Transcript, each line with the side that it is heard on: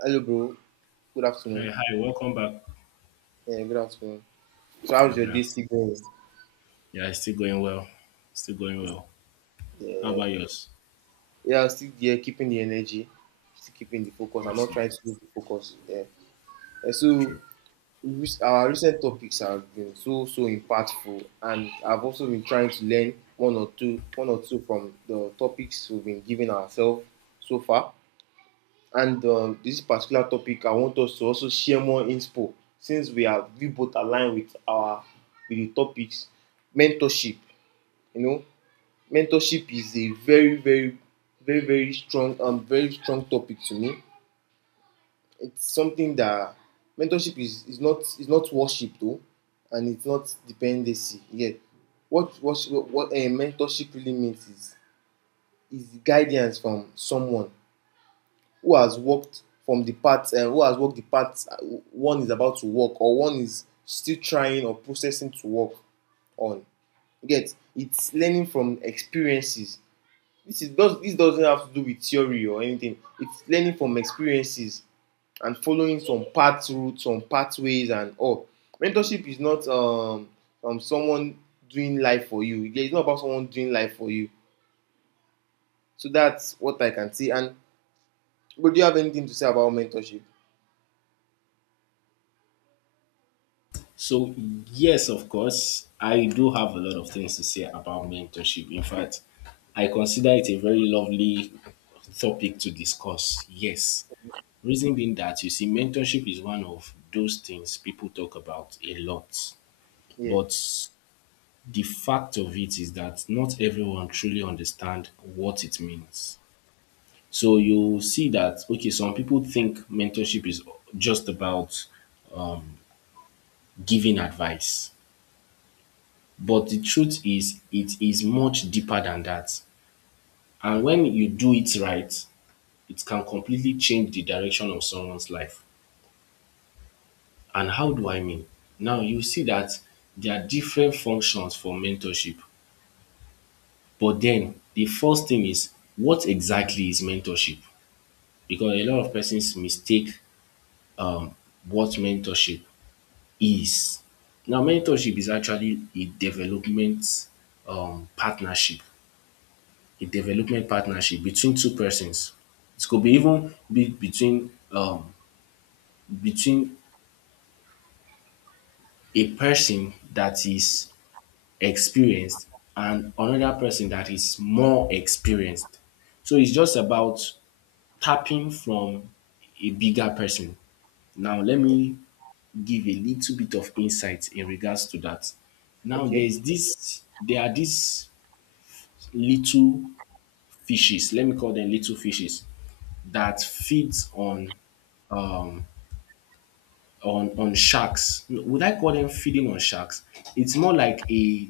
right: Hello, bro. Good
left: Hi,
right: afternoon.
left: hi, welcome back.
right: Yeah, good afternoon. So,
left: Yeah,
right: how's your
left: good
right: day
left: afternoon.
right: still going?
left: Yeah, it's still going well. Still going well. How about yours?
right: Yeah, I'm still there, keeping the energy, still keeping the focus. I'm not
left: Awesome.
right: trying to lose the focus. Yeah. So,
left: True.
right: our recent topics have been so impactful, and I've also been trying to learn one or two from the topics we've been giving ourselves so far. And this particular topic, I want us to also share more info since we both aligned with our with the topics, mentorship. You know, mentorship is a very, very, very, very strong, very strong topic to me. It's something that mentorship is not worship though, and it's not dependency yet. what what what a mentorship really means is guidance from someone who has walked the path, one is about to walk or one is still trying or processing to walk on. You get, it's learning from experiences. This doesn't have to do with theory or anything, it's learning from experiences and following some path routes, some pathways and all. Mentorship is not, someone doing life for you. It's not about someone doing life for you. So that's what I can say, and but do you have anything to say about mentorship?
left: So, yes, of course, I do have a lot of things to say about mentorship. In fact, I consider it a very lovely topic to discuss. Yes. Reason being that, you see, mentorship is one of those things people talk about a lot.
right: Yeah,
left: But the fact of it is that not everyone truly understands what it means. So you see that, okay, some people think mentorship is just about giving advice. But the truth is, it is much deeper than that. And when you do it right, it can completely change the direction of someone's life. And how do I mean? Now you see that there are different functions for mentorship. But then the first thing is, what exactly is mentorship? Because a lot of persons mistake um, what mentorship is now mentorship is actually a development partnership, a development partnership between two persons. It could be even be between between a person that is experienced and another person that is more experienced. So it's just about tapping from a bigger person. Now let
right: yeah,
left: me give a little bit of insight in regards to that. Now
right: okay.
left: there are these little fishes, let me call them little fishes that feeds on on sharks. Would I call them feeding on sharks? It's more like a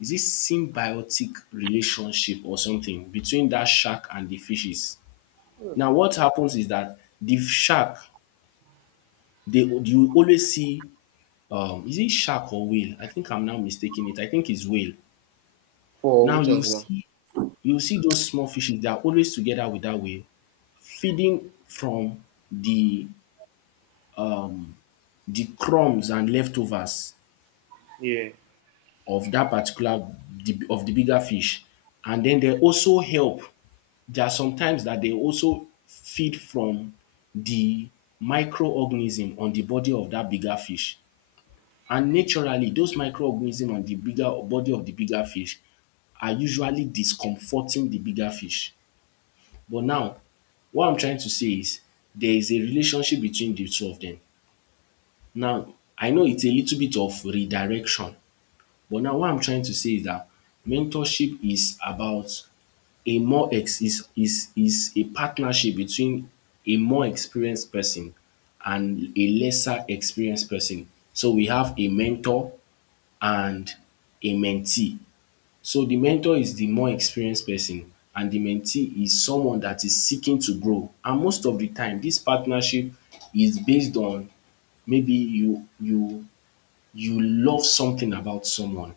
left: is it symbiotic relationship or something between that shark and the fishes.
right: Yeah.
left: Now what happens is that the shark they you always see is it shark or whale? I think I'm now mistaking it. I think it's whale.
right: For
left: Now
right: which one you.
left: you see those small fishes, they are always together with that whale feeding from the the crumbs and leftovers
right: Yeah.
left: of that particular the of the bigger fish and then they also help. There are sometimes that they also feed from the microorganism on the body of that bigger fish and naturally those microorganism on the bigger body of the bigger fish are usually discomforting the bigger fish. But now what I'm trying to say is there is a relationship between the two of them. Now I know it's a little bit of redirection. But now what I'm trying to say is that mentorship is about a more ex is a partnership between a more experienced person and a lesser experienced person. So we have a mentor and a mentee. So the mentor is the more experienced person and the mentee is someone that is seeking to grow. And most of the time this partnership is based on maybe you love something about someone.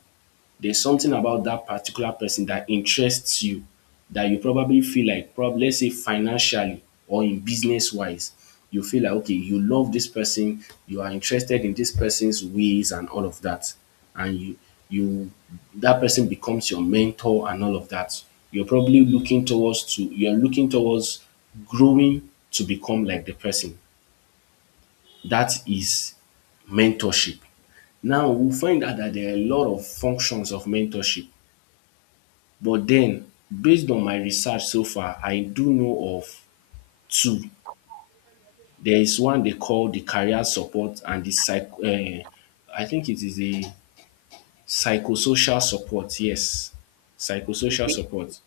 left: There's something about that particular person that interests you that you probably feel like, probably let's say financially or in business wise, you feel like, okay, you love this person, you are interested in this person's ways and all of that. And you, that person becomes your mentor and all of that. You're probably looking towards to, you're looking towards growing to become like the person that is mentorship. Now we find out that there are a lot of functions of mentorship but then, based on my research so far I do know of two. There is one they call the career support and the psych. I think it is a psychosocial support, yes, psychosocial
right: Okay.
left: support.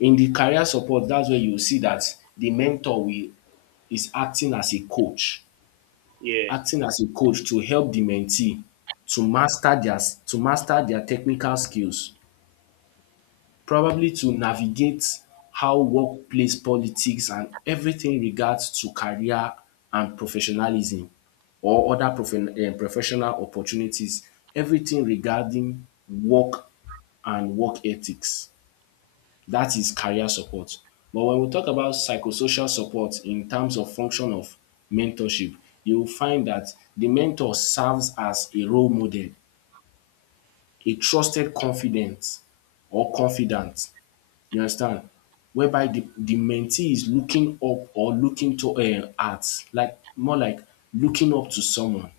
left: In the career support that's where you see that the mentor will is acting as a coach,
right: Yeah.
left: acting as a coach to help the mentee to master their to master their technical skills, probably to navigate how workplace politics and everything regards to career and professionalism or other professional opportunities, everything regarding work and work ethics, that is career support. But when we talk about psychosocial support in terms of function of mentorship, you will find that the mentor serves as a role model, a trusted confidant, or confidant, you understand, whereby the mentee is looking up or looking to at, like more like looking up to someone.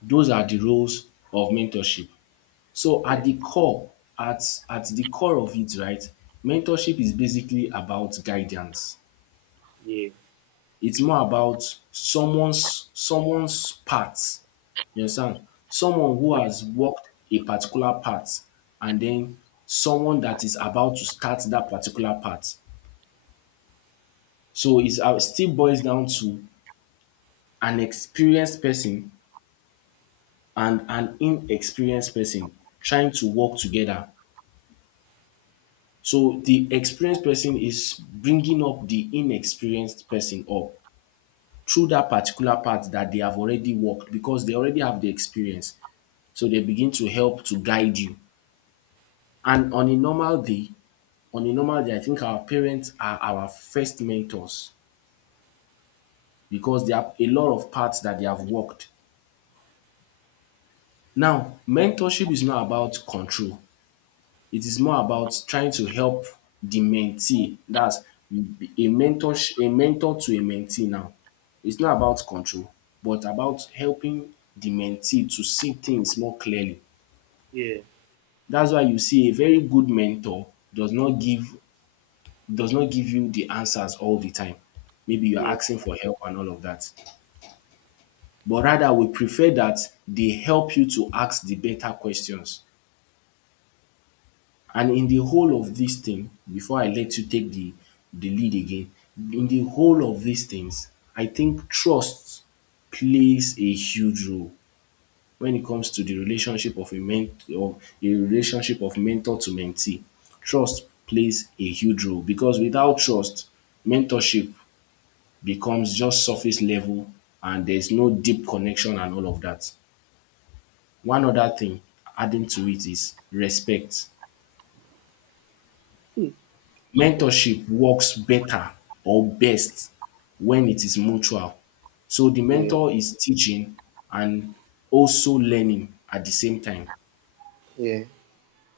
left: Those are the roles of mentorship. So
right: Yeah.
left: at the core, at at the core of it, right, mentorship is basically about guidance.
right: Yeah.
left: It's more about someone's path. You understand? Someone who has walked a particular path and then someone that is about to start that particular path. So it's still boils down to an experienced person and an inexperienced person trying to work together. So the experienced person is bringing up the inexperienced person up through that particular part that they have already worked because they already have the experience. So they begin to help to guide you. And on a normal day, on a normal day, I think our parents are our first mentors because they have a lot of parts that they have worked. Now, mentorship is not about control. It is more about trying to help the mentee. That's a mentor to a mentee now. It's not about control but about helping the mentee to see things more clearly.
right: Yeah.
left: That's why you see a very good mentor does not give does not give you the answers all the time. Maybe you're
right: Yeah.
left: asking for help and all of that. But rather, we prefer that they help you to ask the better questions. And in the whole of dis thing before I let you take the lead again, in the whole of these things I think trust plays a huge role when it comes to the relationship of a men of a relationship of mentor to mentee. Trust plays a huge role because without trust mentorship becomes just surface level and there's no deep connection and all of that. One other thing adding to it is respect.
right: Respect.
left: Mentorship works better or best when it is mutual. So the
right: Yeah,
left: mentor is teaching and also learning at the same time.
right: yeah,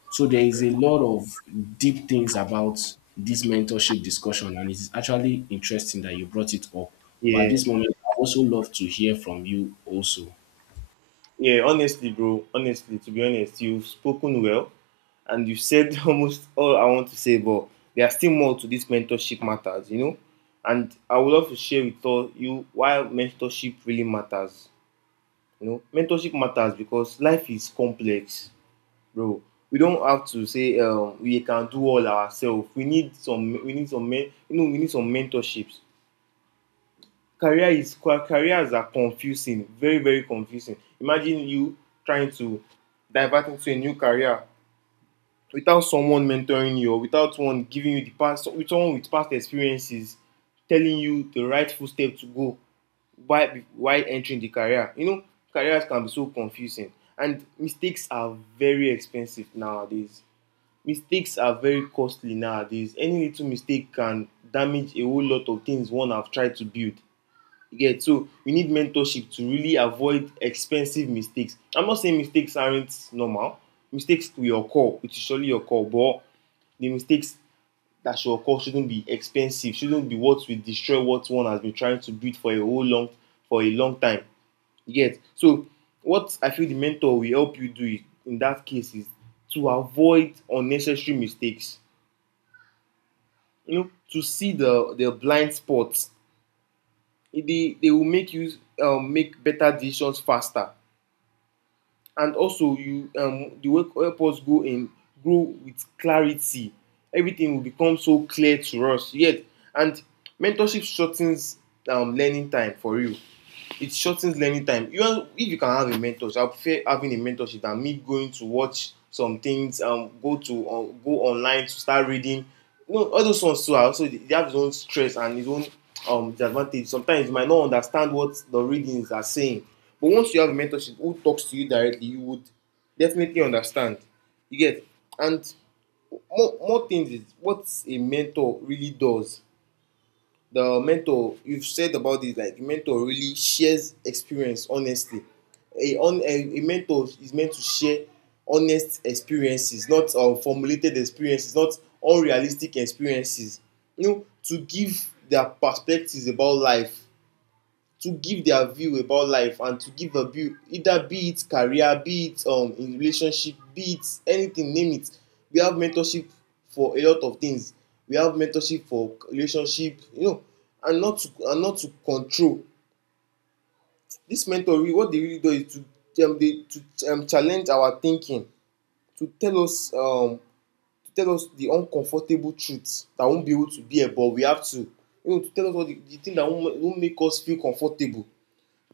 left: So there is a lot of deep things about this mentorship discussion, and it is actually interesting that you brought it up. But at
right: yeah.
left: this moment, I also love to hear from you also.
right: Yeah, honestly, bro. Honestly, to be honest, you've spoken well and you said almost all I want to say, but there are still more to this mentorship matters, you know? And I would love to share with all you why mentorship really matters. You know, mentorship matters because life is complex, bro. We don't have to say, we can do all ourselves. We need some, men, we need some mentorships. Careers are confusing, very very confusing. Imagine you trying to divert into a new career without someone mentoring you, or without one giving you the past with someone with past experiences telling you the right footstep to go while entering the career, you know. Careers can be so confusing, and mistakes are very expensive nowadays. Mistakes are very costly nowadays. Any little mistake can damage a whole lot of things one have tried to build. You get. So we need mentorship to really avoid expensive mistakes. I'm not saying mistakes aren't normal. Mistakes will occur. It will surely occur, but the mistakes that should occur shouldn't be expensive. Shouldn't be what will destroy what one has been trying to build for a whole long for a long time. You get. So what I feel the mentor will help you do in that case is to avoid unnecessary mistakes. You know, to see the blind spots. They will make you, make better decisions faster. And also you, the way, help us go in grow with clarity. Everything will become so clear to us yet. And mentorship shortens, learning time for real. It shortens learning time. You want, if you can have a mentor, I prefer having a mentorship than me going to watch some things, go online to start reading. You know, all those ones too are also, they have its own stress and its own, disadvantage. Sometimes you might not understand what the readings are saying, but once you have a mentorship who talks to you directly, you would definitely understand. You get. And more things is what a mentor really does. The mentor, you've said about this, like mentor really shares experience honestly. A mentor is meant to share honest experiences, not, formulated experiences, not unrealistic experiences. You know, to give their perspectives about life, to give their view about life, and to give a view, either be it career, be it, in relationship, be it anything, name it. We have mentorship for a lot of things. We have mentorship for relationship, you know, and not to control. This mentoring, what they really do is to challenge our thinking, to tell us um, to tell us the uncomfortable truths that won't be able to bear, but we have to, to tell us all the thing that won't make us feel comfortable.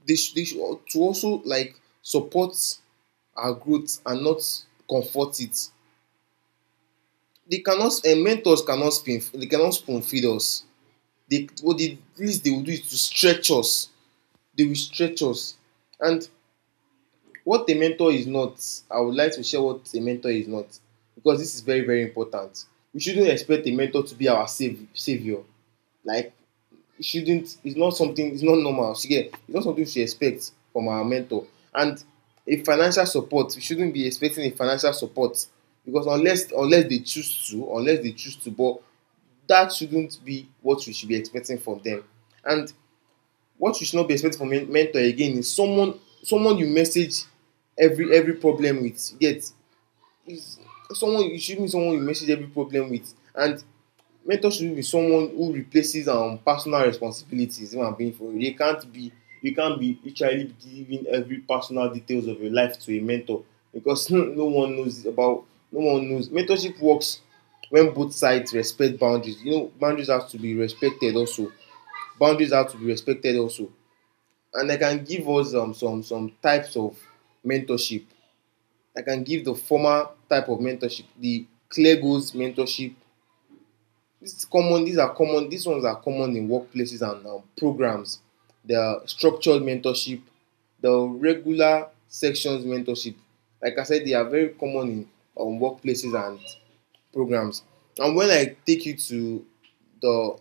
right: They, they should, to also, like, support our growth and not comfort it. They cannot Mentors cannot spoon, they cannot spoon feed us. They What the least they will do is to stretch us. They will stretch us. And what a mentor is not, I would like to share what a mentor is not, because this is very very important. We shouldn't expect a mentor to be our savior. Like, it's not something, it's not normal. She get, it's not something we should expect from our mentor. And a financial support, we shouldn't be expecting a financial support, because unless they choose to, unless they choose to, but that shouldn't be what we should be expecting from them. And what you should not be expecting from a mentor again is someone, someone you message every problem with. You get. Is someone you should be, someone you message every problem with, and mentorship be someone who replaces, personal responsibilities. If being for real, they can't be. You can't be literally giving every personal details of your life to a mentor, because no one knows about, no one knows. Mentorship works when both sides respect boundaries. You know, boundaries have to be respected also. Boundaries have to be respected also. And I can give us, some types of mentorship. I can give the formal type of mentorship, the clear goals mentorship. This is common. These are common. These ones are common in workplaces and, programs. The structured mentorship, the regular sections mentorship. Like I said, they are very common in, workplaces and programs. And when I take you to the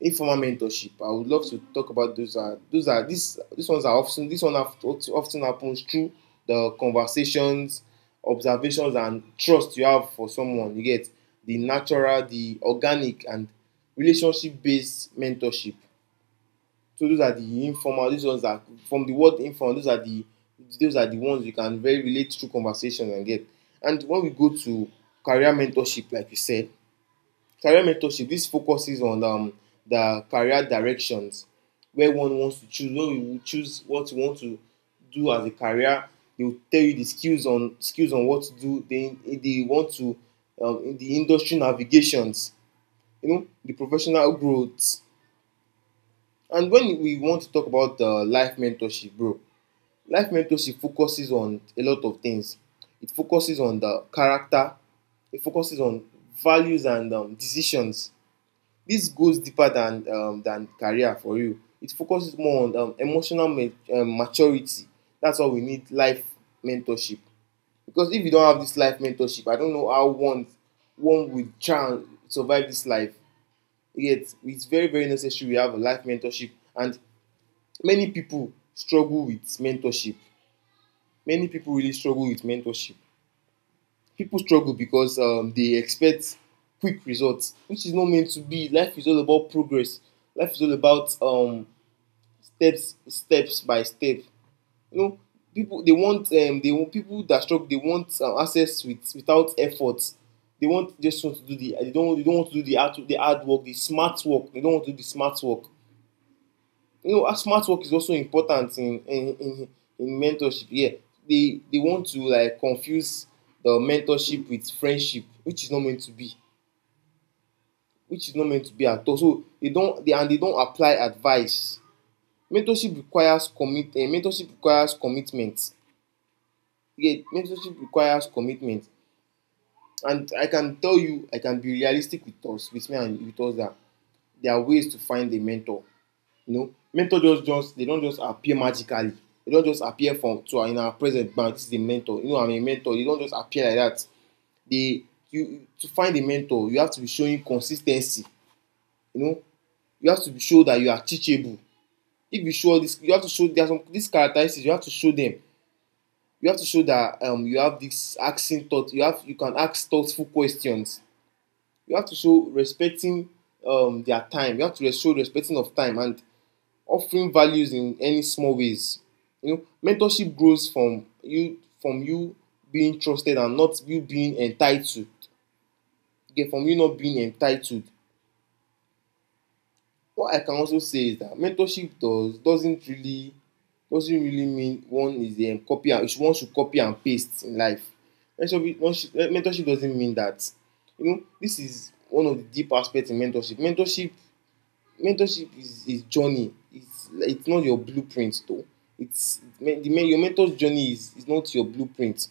right: informal mentorship, I would love to talk about those. Are those are these ones are often, this one often happens through the conversations, observations, and trust you have for someone. You get. The natural, the organic, and relationship based mentorship. So those are the informal. These ones are from the word informal. Those are the ones you can very relate through conversations and get. And when we go to career mentorship, like you said, career mentorship, this focuses on, the career directions where one wants to choose, when you choose what you want to do as a career. They will tell you the skills on, what to do, they want to, in the industry navigations, you know, the professional growth. And when we want to talk about, life mentorship, bro, life mentorship focuses on a lot of things. It focuses on the character, it focuses on values and, decisions. This goes deeper than, than career for you. It focuses more on, emotional maturity. That's why we need life mentorship. Because if you don't have this life mentorship, I don't know how one would try and survive this life. Yet it's very very necessary we have a life mentorship, and many people struggle with mentorship. Many people really struggle with mentorship. People struggle because, they expect quick results, which is not meant to be. Life is all about progress. Life is all about, steps, steps by step. You know, people they want, they want people that struggle. They want, access with without effort. They want just want to do they don't, they don't want to do the hard work, the smart work. They don't want to do the smart work. You know, smart work is also important in, in mentorship. Yeah. They want to, like, confuse the mentorship with friendship, which is not meant to be, which is not meant to be at all. So they don't, they don't apply advice. Mentorship requires commitment. Yeah, mentorship requires commitment. And I can tell you, I can be realistic with us, with me and with us, that there are ways to find a mentor. You know, mentor, just they don't just appear magically. They don't just appear from to in our present bank. This is the mentor. You know, I'm a mentor. They don't just appear like that. They, you, to find a mentor, you have to be showing consistency. You know, you have to be show that you are teachable. If you show this, you have to show there are some these characteristics. You have to show them. You have to show that, you have this asking thought. You have you can ask thoughtful questions. You have to show respecting their time. You have to show respecting of time and offering values in any small ways. You know, mentorship grows from you being trusted and not you being entitled. Okay, from you not being entitled. What I can also say is that mentorship doesn't really mean one is a copy and one should copy and paste in life. Mentorship doesn't mean that. You know, this is one of the deep aspects in mentorship. Mentorship mentorship is journey. It's not your blueprint though. It's the your mentor's journey is not your blueprint.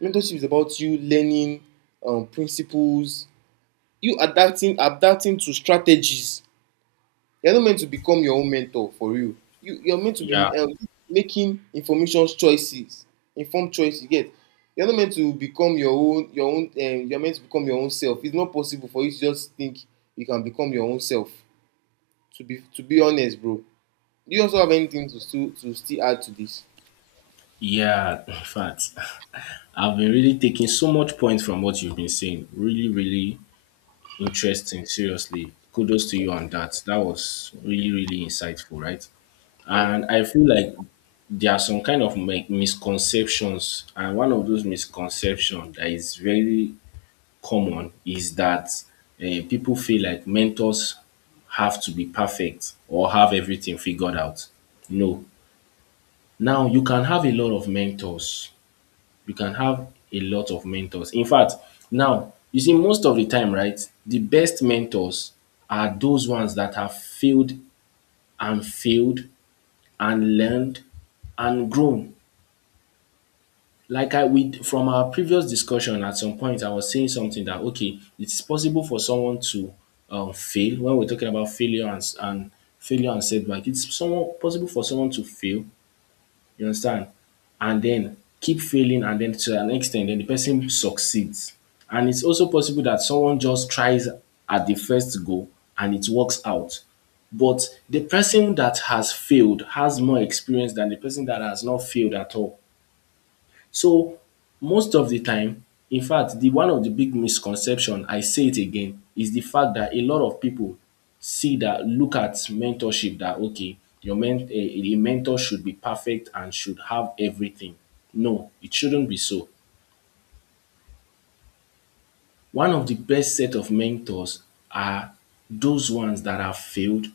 right: Mentorship is about you learning principles, you adapting to strategies. You're not meant to become your own mentor for you. You're meant to
left: Yeah,
right: be making information choices, informed choices. You get. You're not meant to become your own your own. You're meant to become your own self. It's not possible for you to just think you can become your own self. To be honest, bro. Do you also have anything to still add to this?
left: yeah, in fact, I've been really taking so much point from what you've been saying. Really, really interesting, seriously. Kudos to you on that. That was really, really insightful, right?
right: Yeah, bro.
left: And I feel like there are some kind of misconceptions, and one of those misconceptions that is very common is that people feel like mentors have to be perfect or have everything figured out. No. Now, you can have a lot of mentors, you can have a lot of mentors. In fact, now, you see, most of the time, right, the best mentors are those ones that have failed and failed and learned and grown. Like I with from our previous discussion, at some point, I was saying something that okay, it's possible for someone to fail when we're talking about failure and failure and setback. It's someone possible for someone to fail. You understand? And then keep failing and then to an extent then the person succeeds. And it's also possible that someone just tries at the first go and it works out. But the person that has failed has more experience than the person that has not failed at all. So most of the time, in fact the one of the big misconception, I say it again, is the fact that a lot of people see that look at mentorship that okay your men a mentor should be perfect and should have everything. No, it shouldn't be so. One of the best set of mentors are those ones that have failed,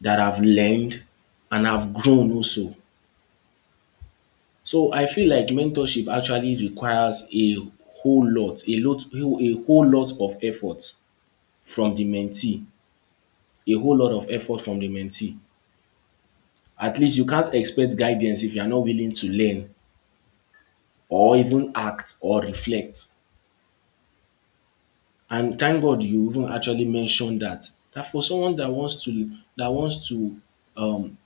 left: that have learned and have grown also. So I feel like mentorship actually requires a whole lot, a lot, a whole lot of effort from the mentee, a whole lot of effort from the mentee. At least you can't expect guidance if you are not willing to learn or even act or reflect. And thank God you even actually mentioned that. That for someone that wants to um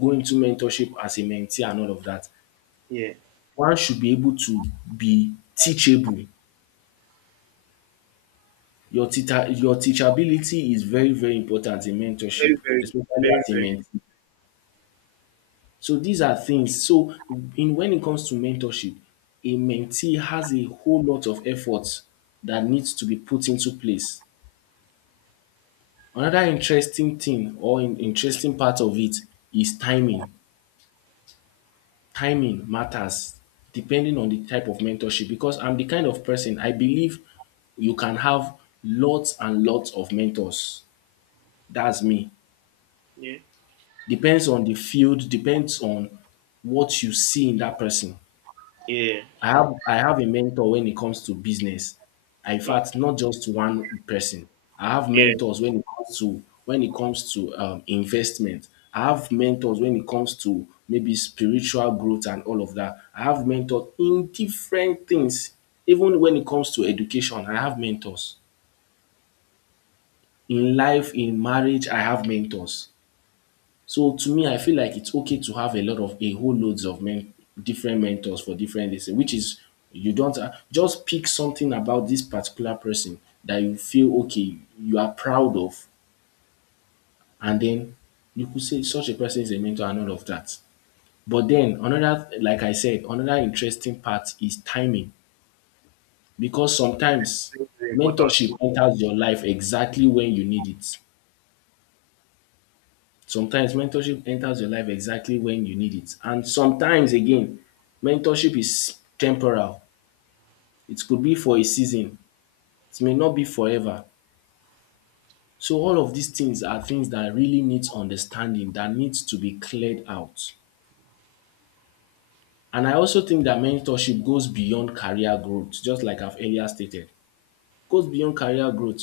left: go into mentorship as a mentee and all of that,
right: Yeah.
left: one should be able to be teachable. Your teacher your teachability is very, very important in
right: Very,
left: mentorship,
right: very,
left: especially
right: very,
left: as a
right: very.
left: mentee. So these are things so in when it comes to mentorship, a mentee has a whole lot of efforts that needs to be put into place. Another interesting thing or in interesting part of it is timing. Timing matters depending on the type of mentorship because I'm the kind of person I believe you can have lots and lots of mentors. That's me.
right: Yeah.
left: Depends on the field, depends on what you see in that person.
right: Yeah.
left: I have a mentor when it comes to business. I, in fact, not just one person. I have
right: Yeah.
left: mentors when it comes to when it comes to investment. I have mentors when it comes to maybe spiritual growth and all of that. I have mentors in different things. Even when it comes to education, I have mentors. In life, in marriage, I have mentors. So to me, I feel like it's okay to have a lot of a whole loads of men, different mentors for different things, which is you don't just pick something about this particular person that you feel okay, you are proud of, and then you could say such a person is a mentor and all of that. But then another, like I said, another interesting part is timing because sometimes
right: Very, very important.
left: mentorship enters your life exactly when you need it. Sometimes mentorship enters your life exactly when you need it, and sometimes again mentorship is temporal. It could be for a season, it may not be forever. So all of these things are things that really needs understanding, that needs to be cleared out. And I also think that mentorship goes beyond career growth, just like I've earlier stated. Goes beyond career growth.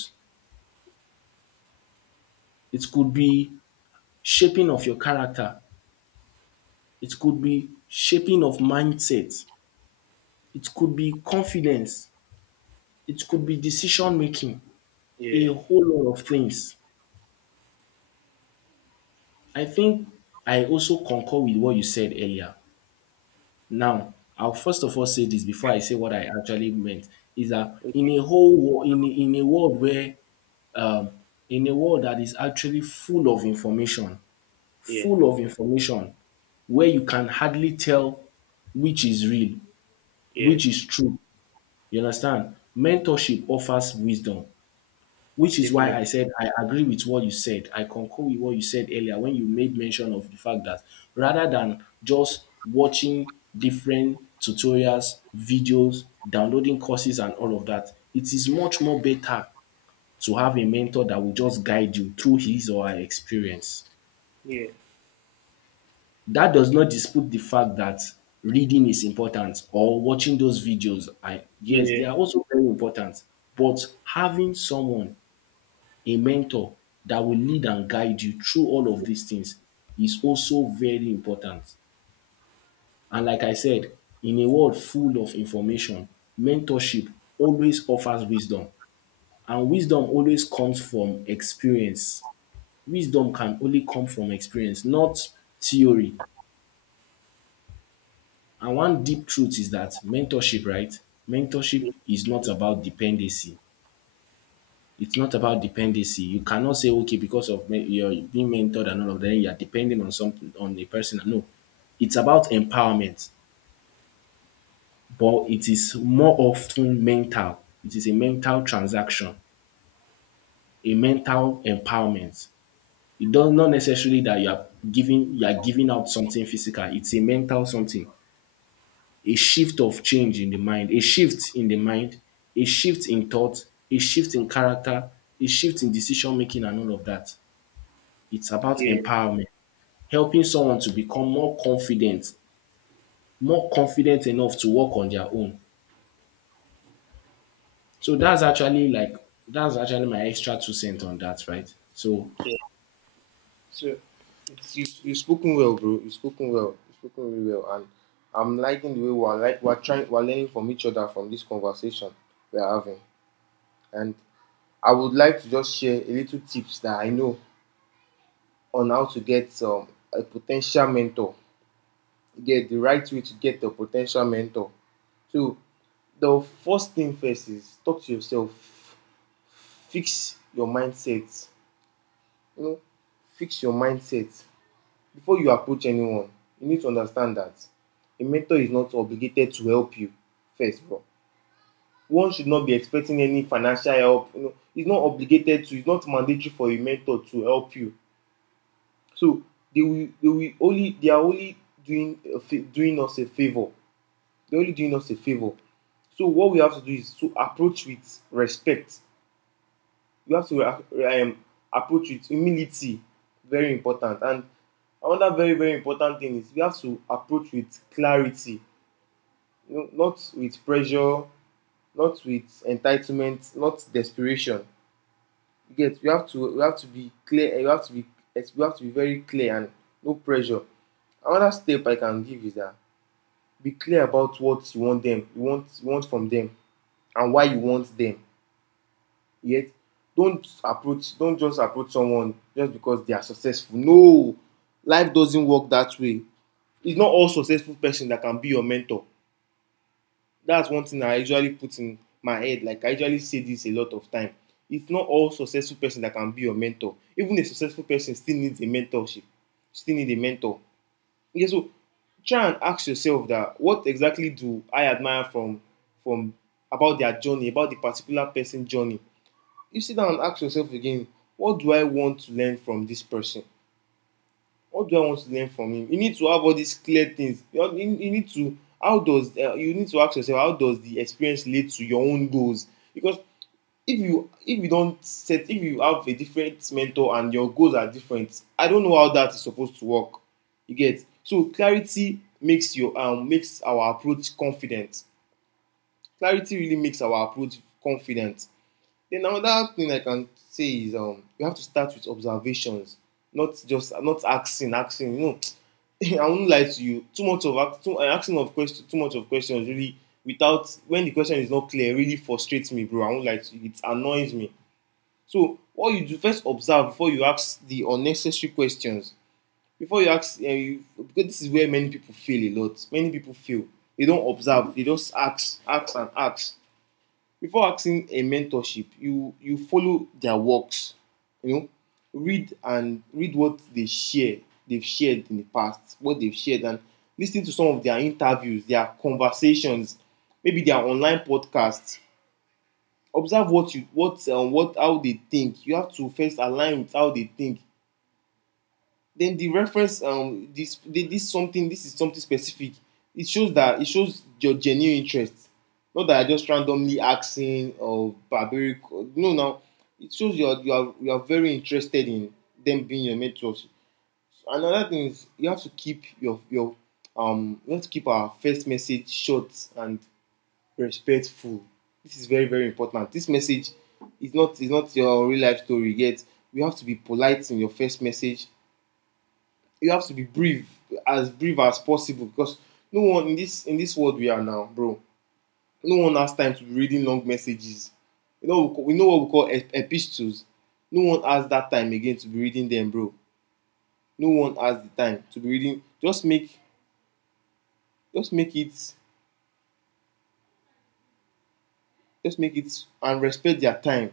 left: It could be shaping of your character, it could be shaping of mindset, it could be confidence, it could be decision making, a
right: Yeah.
left: whole lot of things. I think I also concur with what you said earlier. Now, I'll first of all say this before I say what I actually meant is that in a world where um, in a world that is actually
right: Yeah.
left: full of information, where you can hardly tell which is real,
right: Yes.
left: which is true. You understand? Mentorship offers wisdom. Which is
right: Definitely.
left: why I said I agree with what you said. I concur with what you said earlier when you made mention of the fact that rather than just watching different tutorials, videos, downloading courses, and all of that, it is much more better to have a mentor that will just guide you through his or her experience.
right: Yeah.
left: That does not dispute the fact that reading is important, or watching those videos. I, yes,
right: Yeah.
left: they are also very important. But having someone, a mentor that will lead and guide you through all of these things is also very important. And like I said, in a world full of information, mentorship always offers wisdom. And wisdom always comes from experience. Wisdom can only come from experience, not theory. And one deep truth is that mentorship, right? Mentorship is not about dependency, it's not about dependency. You cannot say, okay, because you're being mentored and all of that, you're depending on something, on a person. No, it's about empowerment, but it is more often mental. It is a mental transaction, a mental empowerment. It does not necessarily that you are giving out something physical. It's a mental something, a shift of change in the mind, a shift in the mind, a shift in thought, a shift in character, a shift in decision making, and all of that. It's about
right: Yeah.
left: empowerment. Helping someone to become more confident enough to work on their own. So that's actually my extra two cents on that, right? So
right: So you've spoken well, bro. You've spoken well. You've spoken really well, and I'm liking the way we're like we're trying we're learning from each other from this conversation we're having. And I would like to just share a little tips that I know on how to get a potential mentor, get the right way to get a potential mentor. So the first thing first is talk to yourself, fix your mindset. You know, fix your mindset. Before you approach anyone, you need to understand that a mentor is not obligated to help you first, bro. One should not be expecting any financial help. You know, it's not obligated to, it's not mandatory for a mentor to help you. So they are only doing a doing us a favor. They're only doing us a favor. So what we have to do is to approach with respect. You have to approach with humility. Very important. And another very, very important thing is we have to approach with clarity. You know, not with pressure, not with entitlement, not desperation. You get. You have to. We have to be clear. You have to be. Yes, we have to be very clear and no pressure. Another step I can give is that be clear about what you want them. You want. You want from them. And why you want them yet don't just approach someone just because they are successful. No, life doesn't work that way. It's not all successful person that can be your mentor. That's one thing I usually put in my head, like I usually say this a lot of time. It's not all successful person that can be your mentor. Even a successful person still needs a mentorship, still need a mentor. Yeah. So try and ask yourself that what exactly do I admire from about their journey, about the particular person journey. You sit down and ask yourself again, what do I want to learn from this person? What do I want to learn from him? You need to have all these clear things. You need to. How does you need to ask yourself, how does the experience lead to your own goals? Because if you don't set, if you have a different mentor and your goals are different, I don't know how that is supposed to work. You get. So clarity makes your makes our approach confident. Clarity really makes our approach confident. Then another thing I can say is you have to start with observations, not just not asking, asking. You know, I won't lie to you. Too much of asking of questions, too much of questions really, without, when the question is not clear, really frustrates me, bro. I won't lie to you. It annoys me. So what you do, first observe before you ask the unnecessary questions. Before you ask, because this is where many people fail a lot. Many people fail. They don't observe. They just ask, ask and ask. Before asking a mentorship, you follow their works, you know, read what they share, they've shared in the past, what they've shared, and listen to some of their interviews, their conversations, maybe their online podcasts. Observe what you what how they think. You have to first align with how they think. Then the reference, this, this something this is something specific. It shows that, it shows your genuine interest, not that you're just randomly asking or barbaric or, no now, it shows you are very interested in them being your mentors. Another thing is you have to keep you have to keep our first message short and respectful. This is very, very important. This message is not, is not your real life story yet. We have to be polite in your first message. You have to be brief as possible, because no one in this world we are now, bro. No one has time to be reading long messages. You know we know what we call epistles. No one has that time again to be reading them, bro. No one has the time to be reading. Just make, just make it, just make it, and respect their time.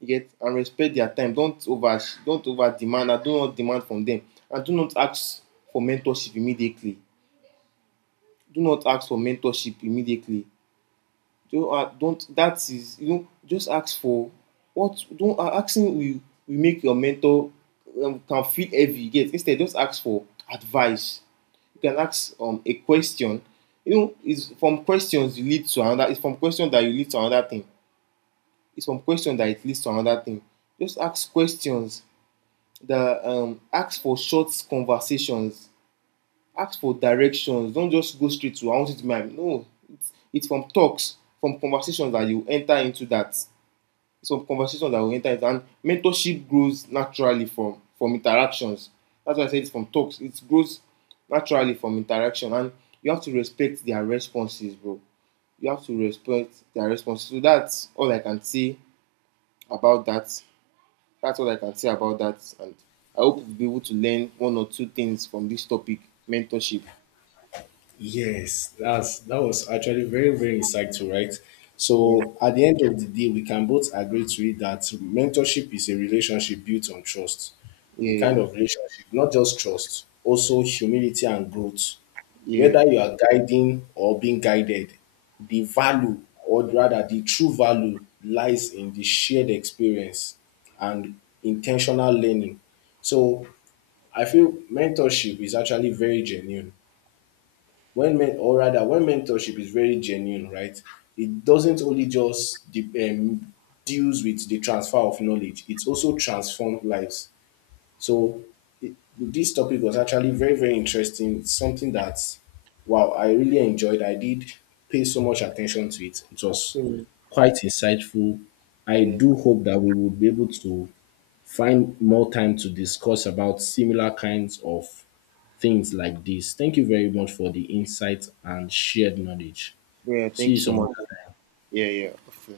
right: You get, and respect their time. Don't over demand and do not demand from them. And do not ask for mentorship immediately. Do not ask for mentorship immediately. Don't that is, you know, just ask for what. Don't Asking will make your mentor can feel heavy, you get, instead just ask for advice. You can ask a question. You know, it's from questions you lead to another, it's from question that you lead to another thing, it's from question that it leads to another thing. Just ask questions that ask for short conversations, ask for directions. Don't just go straight to I want it to be mine. No, it's from talks, from conversations that you enter into, that it's from conversations that you enter into, and mentorship grows naturally from interactions. That's why I said it's from talks, it grows naturally from interaction. And you have to respect their responses, bro. You have to respect their responses. So that's all I can say about that. That's all I can say about that. And I hope you'll be able to learn one or two things from this topic, mentorship.
left: yes, that's that was actually very, very insightful, right?
right: Yeah.
left: So at the end of the day, we can both agree to it that mentorship is a relationship built on trust. A kind
right: Yeah,
left: of relationship, not just trust, also humility and growth.
right: yeah.
left: Whether you are guiding or being guided, the value, or rather the true value, lies in the shared experience and intentional learning. So I feel mentorship is actually very genuine. When men or rather when mentorship is very genuine, right, it doesn't only just deals with the transfer of knowledge, it's also transformed lives. So it, this topic was actually very, very interesting. It's something that, wow, I really enjoyed. I did pay so much attention to it. It was
right: So,
left: quite insightful. I
right: yeah,
left: do hope that we would be able to find more time to discuss about similar kinds of things like this. Thank you very much for the insights and shared knowledge.
right: yeah.
left: See you
right: Thanks so
left: some other
right: much.
left: time.
right: Yeah, yeah.